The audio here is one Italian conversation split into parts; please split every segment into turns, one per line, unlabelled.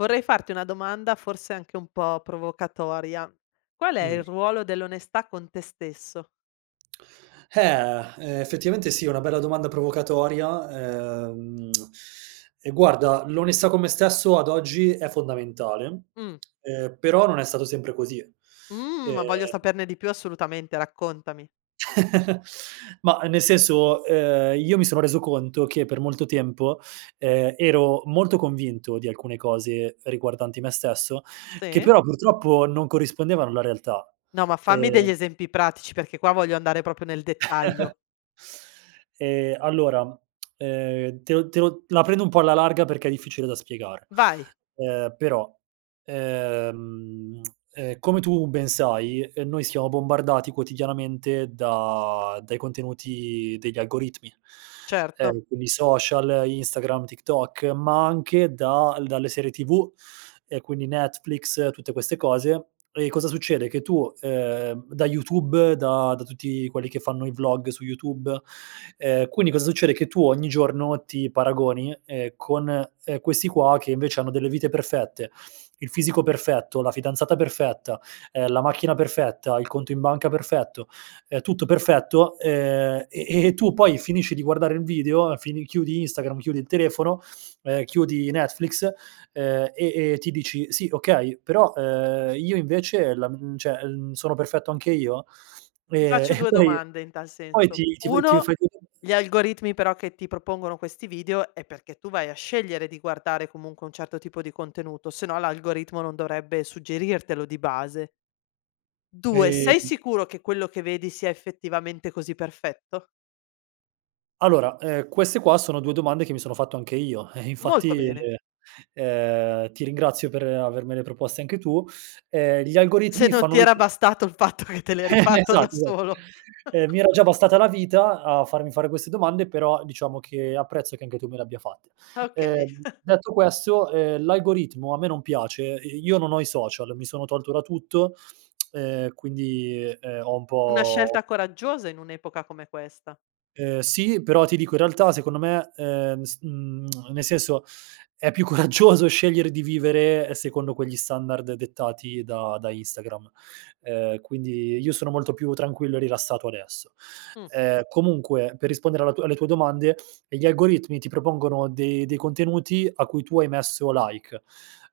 Vorrei farti 1 domanda forse anche un po' provocatoria: qual è
Mh.
il ruolo dell'onestà con te stesso?
Ehm, effettivamente, sì è una bella domanda provocatoria, uhm, e guarda, l'onestà con me stesso ad oggi è fondamentale
Mh.
ehm, però non è stato sempre così.
Mhmm, ma voglio
Ehm
saperne di più assolutamente raccontami.
Mah nel senso, ehm, io mi sono reso conto che, per molto tempo, ehm, ero molto convinto di alcune cose riguardanti me stesso, che
Sì.
però purtroppo, non corrispondevano alla realtà.
No, ma fammi
Ehm
degli esempi pratici, perché qua voglio andare proprio nel dettaglio.
Ehm, allora ehm, te lo te lo la prendo un po' alla larga, perché è difficile da spiegare,
Vai.
ehm, però, ehm ehm, come tu ben sai, ehm, noi siamo bombardati quotidianamente da dai contenuti degli algoritmi,
Certo.
ehm, quindi social, Instagram, TikTok, ma anche da dalle serie TV e quindi Netflix tutte queste cose; e cosa succede: che tu ehm, da YouTube, da da tutti quelli che fanno i vlog su YouTube, ehm, quindi cosa succede: che tu ogni giorno ti paragoni, ehm, con, ehm, questi qua che invece hanno delle vite perfette, il fisico perfetto, la fidanzata perfetta, ehm, la macchina perfetta, il conto in banca perfetto, ehm, tutto perfetto, ehm, e e e tu poi finisci di guardare il video, fin chiudi Instagram, chiudi il telefono, ehm, chiudi Netflix, ehm, e e ti dici: "Sì okay, però, ehm, io invece? La mhmm, cioè, mhmm, sono perfetto anche io?"
Ti
Ehm,
faccio
e
2
poi
domande in tal
poi
senso:
ti ti fai ti fai.
1
[unintelligible]
gli algoritmi però che ti propongono questi video è perché tu vai a scegliere di guardare comunque un certo tipo di contenuto, se no l'algoritmo non dovrebbe suggerirtelo di base. 2: sei
Ehm
sicuro che quello che vedi sia effettivamente così perfetto?
Allora, ehm, queste qua sono 2 domande che mi sono fatto anche io eh,
Molto
infatti,
bene.
ehm, ti ringrazio per avermele proposte anche tu, ehm, gli
Se
algoritmi
non
fanno
ti era
[unintelligible]
bastato il fatto che te l'eri fatto da
Esatto, esatt
solo.
ehm, mi era già bastata la vita a farmi fare queste domande, però diciamo che apprezzo che anche tu me le abbia fatte.
Okay.
Ehm, detto questo, ehm, l'algoritmo a me non piace, ehm, io non ho i social mi sono tolto da tutto, ehm, quindi, ehm, ho un
Una
po
scelta coraggiosa in un'epoca come questa.
Ehm, sì, però ti dico in realtà secondo me, ehm, s mhmm nel senso, è più coraggioso scegliere di vivere secondo quegli standard dettati da da Instagram, uhm, quindi io sono molto più tranquillo e rilassato adesso.
Mh.
Ehm, comunque, per rispondere alla tua alle tue domande, ehm, gli algoritmi ti propongono dei dei contenuti a cui tu hai messo like.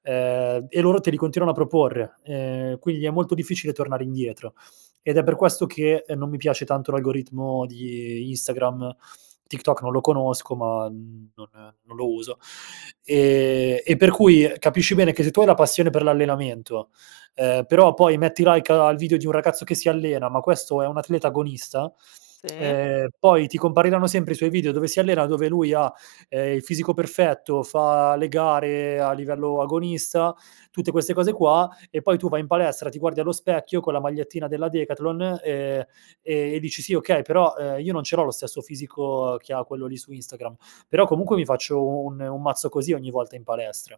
Ehm, e loro te li continuano a proporre. Ehm, quindi è molto difficile tornare indietro. Ed è per questo che, non mi piace tanto l'algoritmo di Instagram, TikTok non lo conosco ma, mhmm, non non lo uso, e e per cui capisci bene che se tu hai la passione per l'allenamento, ehm, però, poi, metti like a al video di un ragazzo che si allena, ma questo è un atleta agonista,
Sì.
ehm, poi ti compariranno sempre i suoi video dove si allena, dove lui ha, ehm, il fisico perfetto, fa le gare a livello agonista, tutte queste cose qua, e poi tu vai in palestra, ti guardi allo specchio, con la magliettina della Decathlon, ehm, e dici sì okay, però, uhm, io non ce l'ho lo stesso fisico che ha quello lì su Instagram, però comunque mi faccio un un mazzo così, ogni volta in palestra,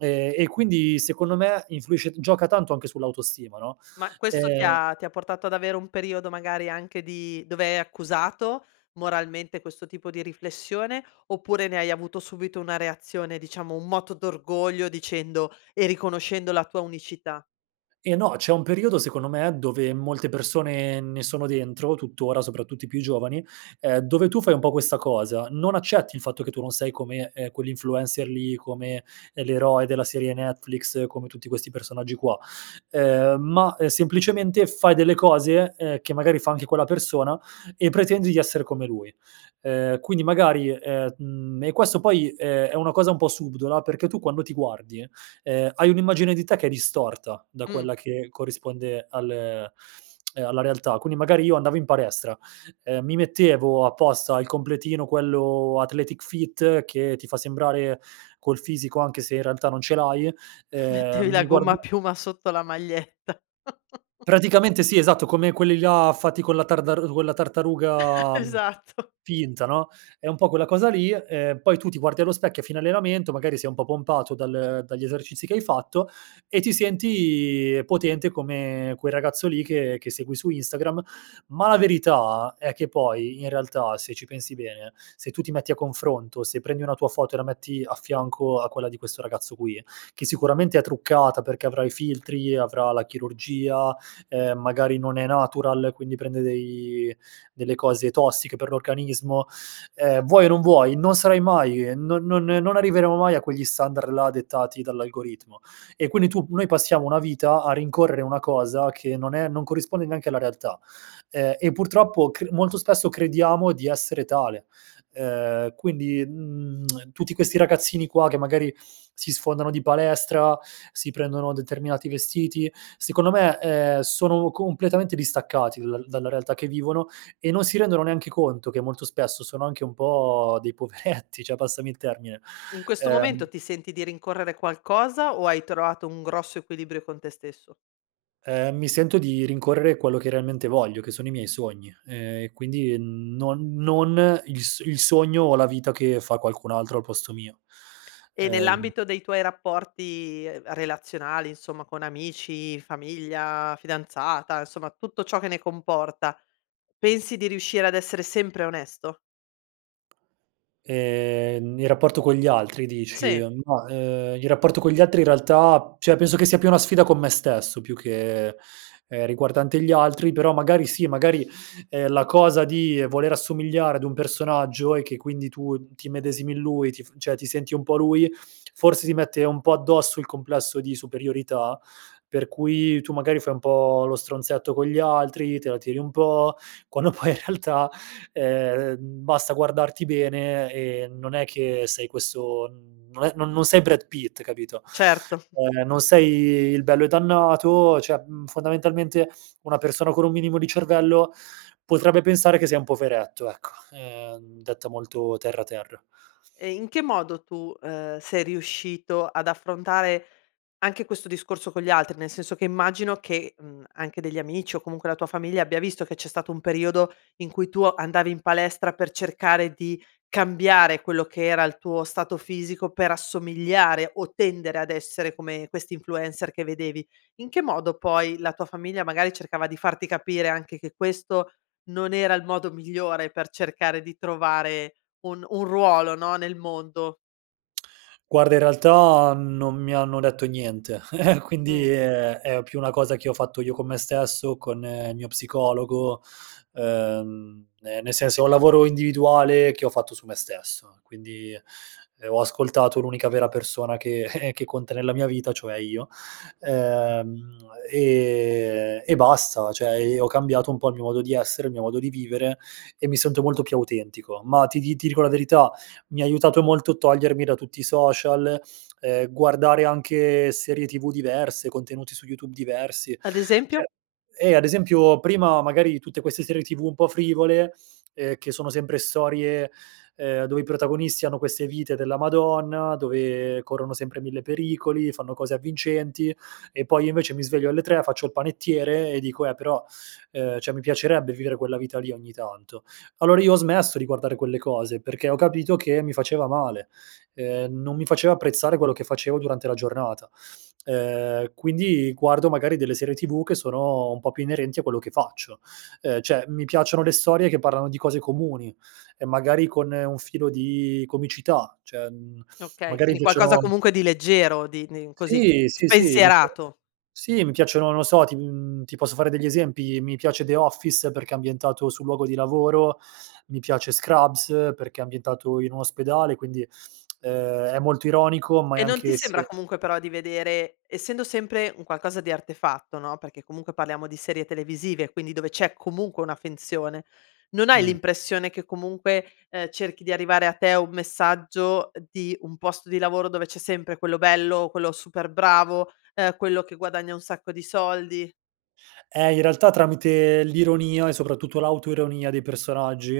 ehm, e quindi secondo me, influisce gioca tanto anche sull'autostima, no?
Ma, questo ti
Ehm
ha ti ha portato ad avere un periodo magari anche di dove hai accusato moralmente, questo tipo di riflessione, oppure ne hai avuto subito una reazione diciamo, un moto d'orgoglio dicendo, e riconoscendo la tua unicità?
Eh no, c'è un periodo secondo me, dove molte persone ne sono dentro tuttora, soprattutto i più giovani, ehm, dove tu fai un po' questa cosa; non accetti il fatto che tu non sei come, ehm, quell'influencer lì, come, ehm, l'eroe della serie Netflix, come tutti questi personaggi qua. Ehm, ma, ehm, semplicemente fai delle cose, ehm, che magari fa anche quella persona e pretendi di essere come lui. Ehm, quindi magari, ehm, mhmm, e questo poi, ehm, è una cosa un po' subdola perché tu, quando ti guardi, ehm, hai un'immagine di te che è distorta da
Mh.
quella che corrisponde al ehm, alla realtà. Quindi, magari io andavo in palestra, ehm, mi mettevo apposta il completino quello athletic fit che ti fa sembrare col fisico anche se in realtà non ce l'hai,
Mettevi
ehm,
la
mi guarda
gommapiuma sotto la maglietta.
Praticamente sì, esatto come quelli là fatti con la tardaru quella tartaruga, mhmm,
Esatto.
finta, no, è un po' quella cosa lì ehm, poi tu ti guardi allo specchio a fine allenamento, magari sei un po' pompato dal dagli esercizi che hai fatto e ti senti potente come quel ragazzo lì che che segui su Instagram. Ma la verità è che poi in realtà, se ci pensi bene, se tu ti metti a confronto, se prendi una tua foto e la metti a fianco a quella di questo ragazzo qui, che sicuramente è truccata, perché avrà i filtri, avrà la chirurgia, ehm, magari non è natural, quindi prende dei delle cose tossiche per l'organismo. Ehm, vuoi o non vuoi, non sarai mai ehm, non non non arriveremo mai a quegli standard là, dettati dall'algoritmo e quindi tu noi passiamo una vita a rincorrere una cosa che non è non corrisponde neanche alla realtà. Ehm, e purtroppo cr molto spesso crediamo di essere tale, ehm, quindi, mhmm, tutti questi ragazzini qua che magari, si sfondano di palestra, si prendono determinati vestiti, secondo me, ehm, sono completamente distaccati da dalla realtà che vivono e non si rendono neanche conto che molto spesso sono anche un po' dei poveretti, cioè, passami il termine,
In questo
ehm
momento ti senti di rincorrere qualcosa o hai trovato un grosso equilibrio con te stesso?
Ehm, mi sento di rincorrere quello che realmente voglio che sono i miei sogni, ehm, e quindi non non il s il sogno o la vita che fa qualcun altro al posto mio.
E
Ehm
nell'ambito dei tuoi rapporti relazionali insomma con amici, famiglia, fidanzata, insomma tutto ciò che ne comporta, pensi di riuscire ad essere sempre onesto?
Ehm, nel rapporto con gli altri dici?
Sì.
Mah, ehm, il rapporto con gli altri in realtà, cioè penso che sia più una sfida con me stesso più che, ehm, riguardante gli altri. Però magari sì. Magari, ehm, la cosa di voler assomigliare ad un personaggio e che quindi, tu ti immedesimi in lui ti f cioè, ti senti un po' lui forse ti mette un po' addosso il complesso di superiorità, per cui tu magari fai un po' lo stronzetto con gli altri, te la tiri un po', quando poi in realtà ehm, basta guardarti bene e non è che sei questo mhmm, non è non non sei Brad Pitt, capito,
Certo.
ehm, non sei il bello e dannato cioè mhmm, fondamentalmente, una persona con un minimo di cervello, potrebbe pensare che sei un poveretto ecco, ehm, detta molto terra, terra.
E in che modo tu, ehm, sei riuscito ad affrontare anche questo discorso con gli altri? Nel senso che immagino, che, mhmm, anche degli amici o comunque la tua famiglia, abbia visto che c'è stato un periodo in cui tu o andavi in palestra per cercare di cambiare quello che era il tuo stato fisico per assomigliare o tendere ad essere come questi influencer che vedevi. In che modo poi la tua famiglia, magari, cercava di farti capire anche che questo non era il modo migliore per cercare di trovare un un ruolo, no, nel mondo?
Guarda, in realtà, mhmm, non mi hanno detto niente quindi,
Mh.
ehm, è più una cosa che ho fatto io con me stesso, con il mio psicologo, ehm, ehm, nel senso è un lavoro individuale che ho fatto su me stesso. Quindi, ehm, ho ascoltato l'unica vera persona che che conta nella mia vita, cioè io. Ehm, e e basta cioè e ho cambiato un po' il mio modo di essere, il mio modo di vivere e mi sento molto più autentico, ma ti di ti dico la verità, mi ha aiutato molto a togliermi da tutti i social, ehm, guardare anche serie TV diverse, contenuti su YouTube diversi
Ad
cioè
esempio?
eh, ad esempio, prima magari di tutte queste serie TV un po' frivole, ehm, che sono sempre storie, ehm, dove i protagonisti hanno queste vite della madonna, dove corrono sempre 1000 pericoli, fanno cose avvincenti e poi, io invece mi sveglio alle 3, faccio il panettiere e dico: "Eh però, ehm, cioè mi piacerebbe vivere quella vita lì ogni tanto". Allora, io ho smesso di guardare quelle cose, perché ho capito che mi faceva male. Ehm, non mi faceva apprezzare quello che facevo durante la giornata. Ehm, quindi guardo magari delle serie TV che sono un po' più inerenti a quello che faccio. Ehm, cioè mi piacciono le storie che parlano di cose comuni e magari, con un filo di comicità, cioè mhmm,
Okay,
magari
quindi qualcosa
piacciono
comunque di leggero, di di così
Sì, sì, sì. Mi s
spensierato.
sì, mi piacciono, non lo so, to mhmm, ti posso fare degli esempi, mi piace The Office, perché è ambientato sul luogo di lavoro, mi piace Scrubs, perché è ambientato in un ospedale quindi ehm, è molto ironico ma è
E non ti
anche
sembra,
se
comunque, però di vedere essendo sempre un qualcosa di artefatto, no, perché comunque parliamo di serie televisive, quindi dove c'è comunque una finzione, non hai
Mh.
l'impressione che comunque, ehm, cerchi di arrivare a te un messaggio, ehm, di un posto di lavoro dove c'è sempre quello bello, quello super bravo, ehm, quello che guadagna un sacco di soldi?
Eh, in realtà tramite l'ironia e soprattutto l'autoironia dei personaggi,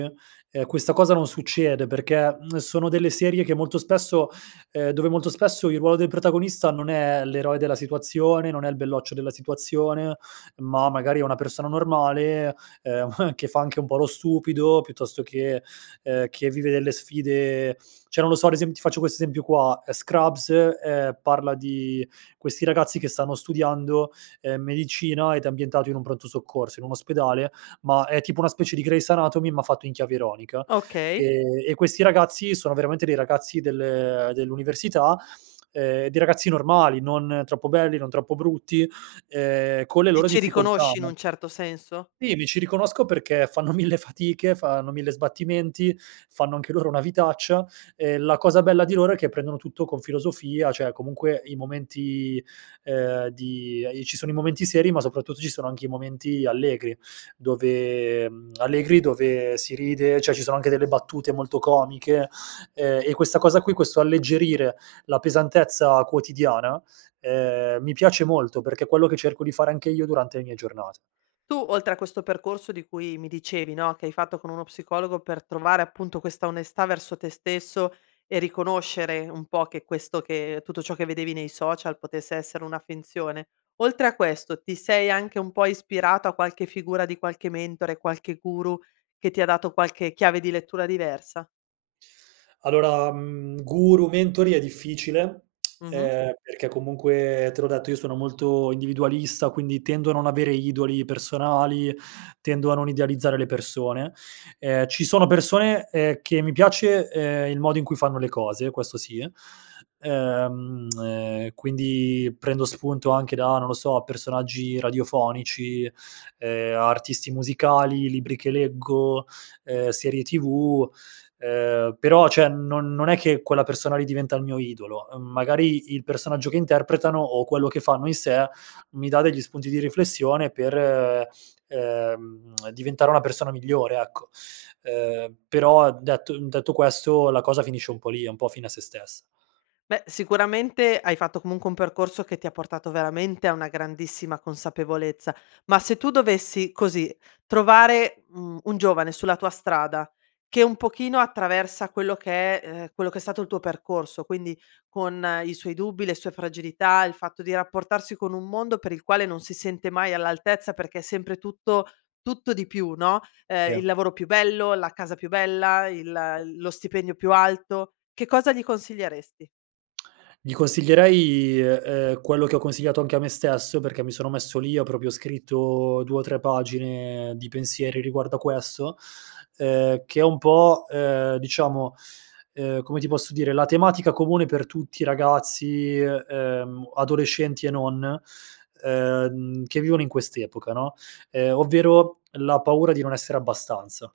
ehm, questa cosa non succede perché, mhmm, sono delle serie che molto spesso ehm, dove molto spesso, il ruolo del protagonista non è l'eroe della situazione, non è il belloccio della situazione, ma magari è una persona normale, ehm, che fa anche un po' lo stupido piuttosto che, ehm, che vive delle sfide cioè, non lo so, ad esem ti faccio questo esempio qua: Scrubs, ehm, parla di questi ragazzi che stanno studiando, ehm, medicina, ed è ambientato in un pronto soccorso, in un ospedale ma è tipo una specie di Grey's anatomy, ma fatto in chiave ironica,
Okay.
ehm, e questi ragazzi sono veramente dei ragazzi del dell'università, ehm, dei ragazzi normali, non troppo belli non troppo brutti, ehm, con le
Ti
loro
ci
difficoltà
riconosci in
no?
un certo senso?
Sì, mi ci riconosco perché fanno 1000 fatiche, fanno 1000 sbattimenti, fanno anche loro una vitaccia, e la cosa bella di loro è che prendono tutto con filosofia. Cioè comunque i momenti, ehm, di i ci sono i momenti seri, ma soprattutto ci sono anche i momenti allegri dove, mhmm, allegri, dove si ride cioè ci sono anche delle battute molto comiche, ehm, e questa cosa qui, questo alleggerire la pesantezza quotidiana, ehm, mi piace molto, perché è quello che cerco di fare anche io durante le mie giornate.
Tu, oltre a questo percorso di cui mi dicevi, no, che hai fatto con uno psicologo per trovare, appunto, questa onestà verso te stesso e riconoscere un po' che questo che tutto ciò che vedevi nei social potesse essere una finzione. Oltre a questo, ti sei anche un po' ispirato a qualche figura di qualche mentore, qualche guru, che ti ha dato qualche chiave di lettura diversa?
Allora, mhmm, guru, mentori è difficile,
Mh-mh.
ehm, perché comunque te l'ho detto, io sono molto individualista, quindi tendo a non avere idoli personali, tendo a non idealizzare le persone. Ehm, ci sono persone, ehm, che mi piace, ehm, il modo in cui fanno le cose, questo sì. Ehm, ehm, quindi, prendo spunto anche da, non lo so, personaggi radiofonici, ehm, a artisti musicali, libri che leggo, ehm, serie TV, ehm però cioè, non non è che quella persona lì diventa il mio idolo. Uhm, magari il personaggio che interpretano o quello che fanno in sé, mi dà degli spunti di riflessione per ehm, diventare una persona migliore, ecco. Ehm, però, detto, mhmm, detto questo, la cosa finisce un po' lì, è un po' fine a se stessa.
Beh, sicuramente hai fatto, comunque, un percorso che ti ha portato, veramente, a una grandissima consapevolezza. Ma se tu dovessi così, trovare, mhmm, un giovane sulla tua strada, che un pochino, attraversa quello che è, ehm quello che è stato il tuo percorso, quindi con i suoi dubbi, le sue fragilità, il fatto di rapportarsi con un mondo per il quale non si sente mai all'altezza, perché è sempre tutto, tutto di più, no, ehm,
Sì.
il lavoro più bello, la casa più bella, il lo stipendio più alto, che cosa gli consiglieresti?
Gli consiglierei i e ehm, quello che ho consigliato anche a me stesso, perché mi sono messo lì, ho proprio scritto 2 o 3 pagine di pensieri riguardo a questo, ehm, che è un po', ehm, diciamo, ehm, come ti posso dire, la tematica comune per tutti i ragazzi, e ehm, adolescenti e non, ehm, che vivono in quest'epoca, no, ehm, ovvero la paura di non essere abbastanza.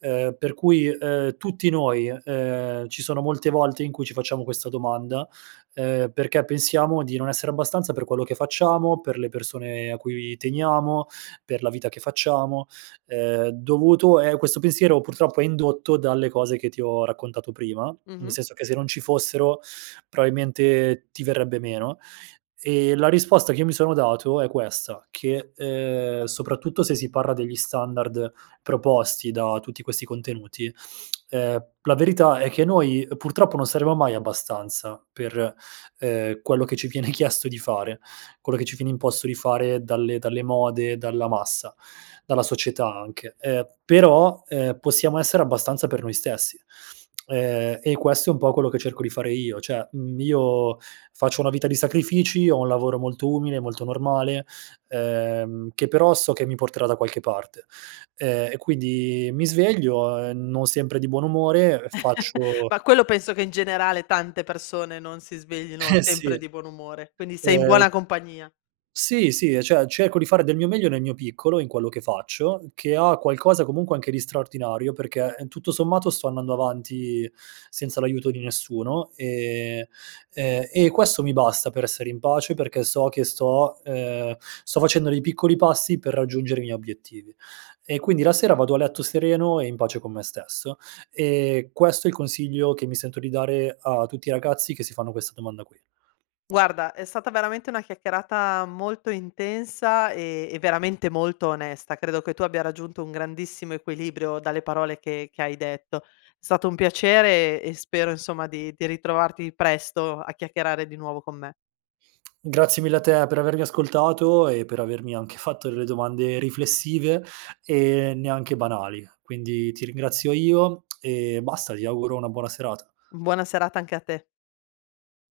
Ehm, per cui, e ehm, tutti noi, e ehm, ci sono molte volte in cui ci facciamo questa domanda, ehm, perché pensiamo di non essere abbastanza per quello che facciamo, per le persone a cui teniamo, per la vita che facciamo, ehm, dovuto è questo pensiero purtroppo è indotto dalle cose che ti ho raccontato prima, nel
Mh-mh.
senso che se non ci fossero probabilmente ti verrebbe meno; ehm, la risposta che mi sono dato è questa: che, uhm, soprattutto se si parla degli standard proposti da tutti questi contenuti, ehm, la verità è che noi, ehm, purtroppo non saremo mai abbastanza per, ehm, quello che ci viene chiesto di fare quello che ci viene imposto di fare dalle dalle mode, dalla massa, dalla società anche. Ehm, però, ehm, possiamo essere abbastanza per noi stessi, ehm, e questo è un po' quello che cerco di fare io: cioè, mhmm, io faccio una vita di sacrifici, ho un lavoro molto umile, molto normale, ehm, che però so che mi porterà da qualche parte. Ehm, e quindi mi sveglio, ehm, non sempre di buon umore, ehm, faccio
Ma quello penso che in generale tante persone non si sveglino
Eh sì.
sempre di buon umore. Quindi sei in
Ehm
buona compagnia.
Sì, sì, e cioè cerco di fare del mio meglio nel mio piccolo in quello che faccio, che ha qualcosa comunque anche di straordinario, perché tutto sommato sto andando avanti senza l'aiuto di nessuno, e, ehm e questo mi basta per essere in pace, perché so che sto, ehm sto facendo dei piccoli passi per raggiungere i miei obiettivi. E quindi la sera vado a letto sereno e in pace con me stesso, e questo è il consiglio che mi sento di dare a tutti i ragazzi che si fanno questa domanda qui.
Guarda è stata veramente una chiacchierata molto intensa, ehm, e veramente molto onesta. Credo che tu abbia raggiunto un grandissimo equilibrio dalle parole che che hai detto. Stato un piacere e spero insomma di di ritrovarti presto a chiacchierare di nuovo con me.
Grazie mille a te per avermi ascoltato e per avermi anche fatto delle domande riflessive, ehm, neanche banali, quindi ti ringrazio io e basta, ti auguro una buona serata.
Buona serata anche a te.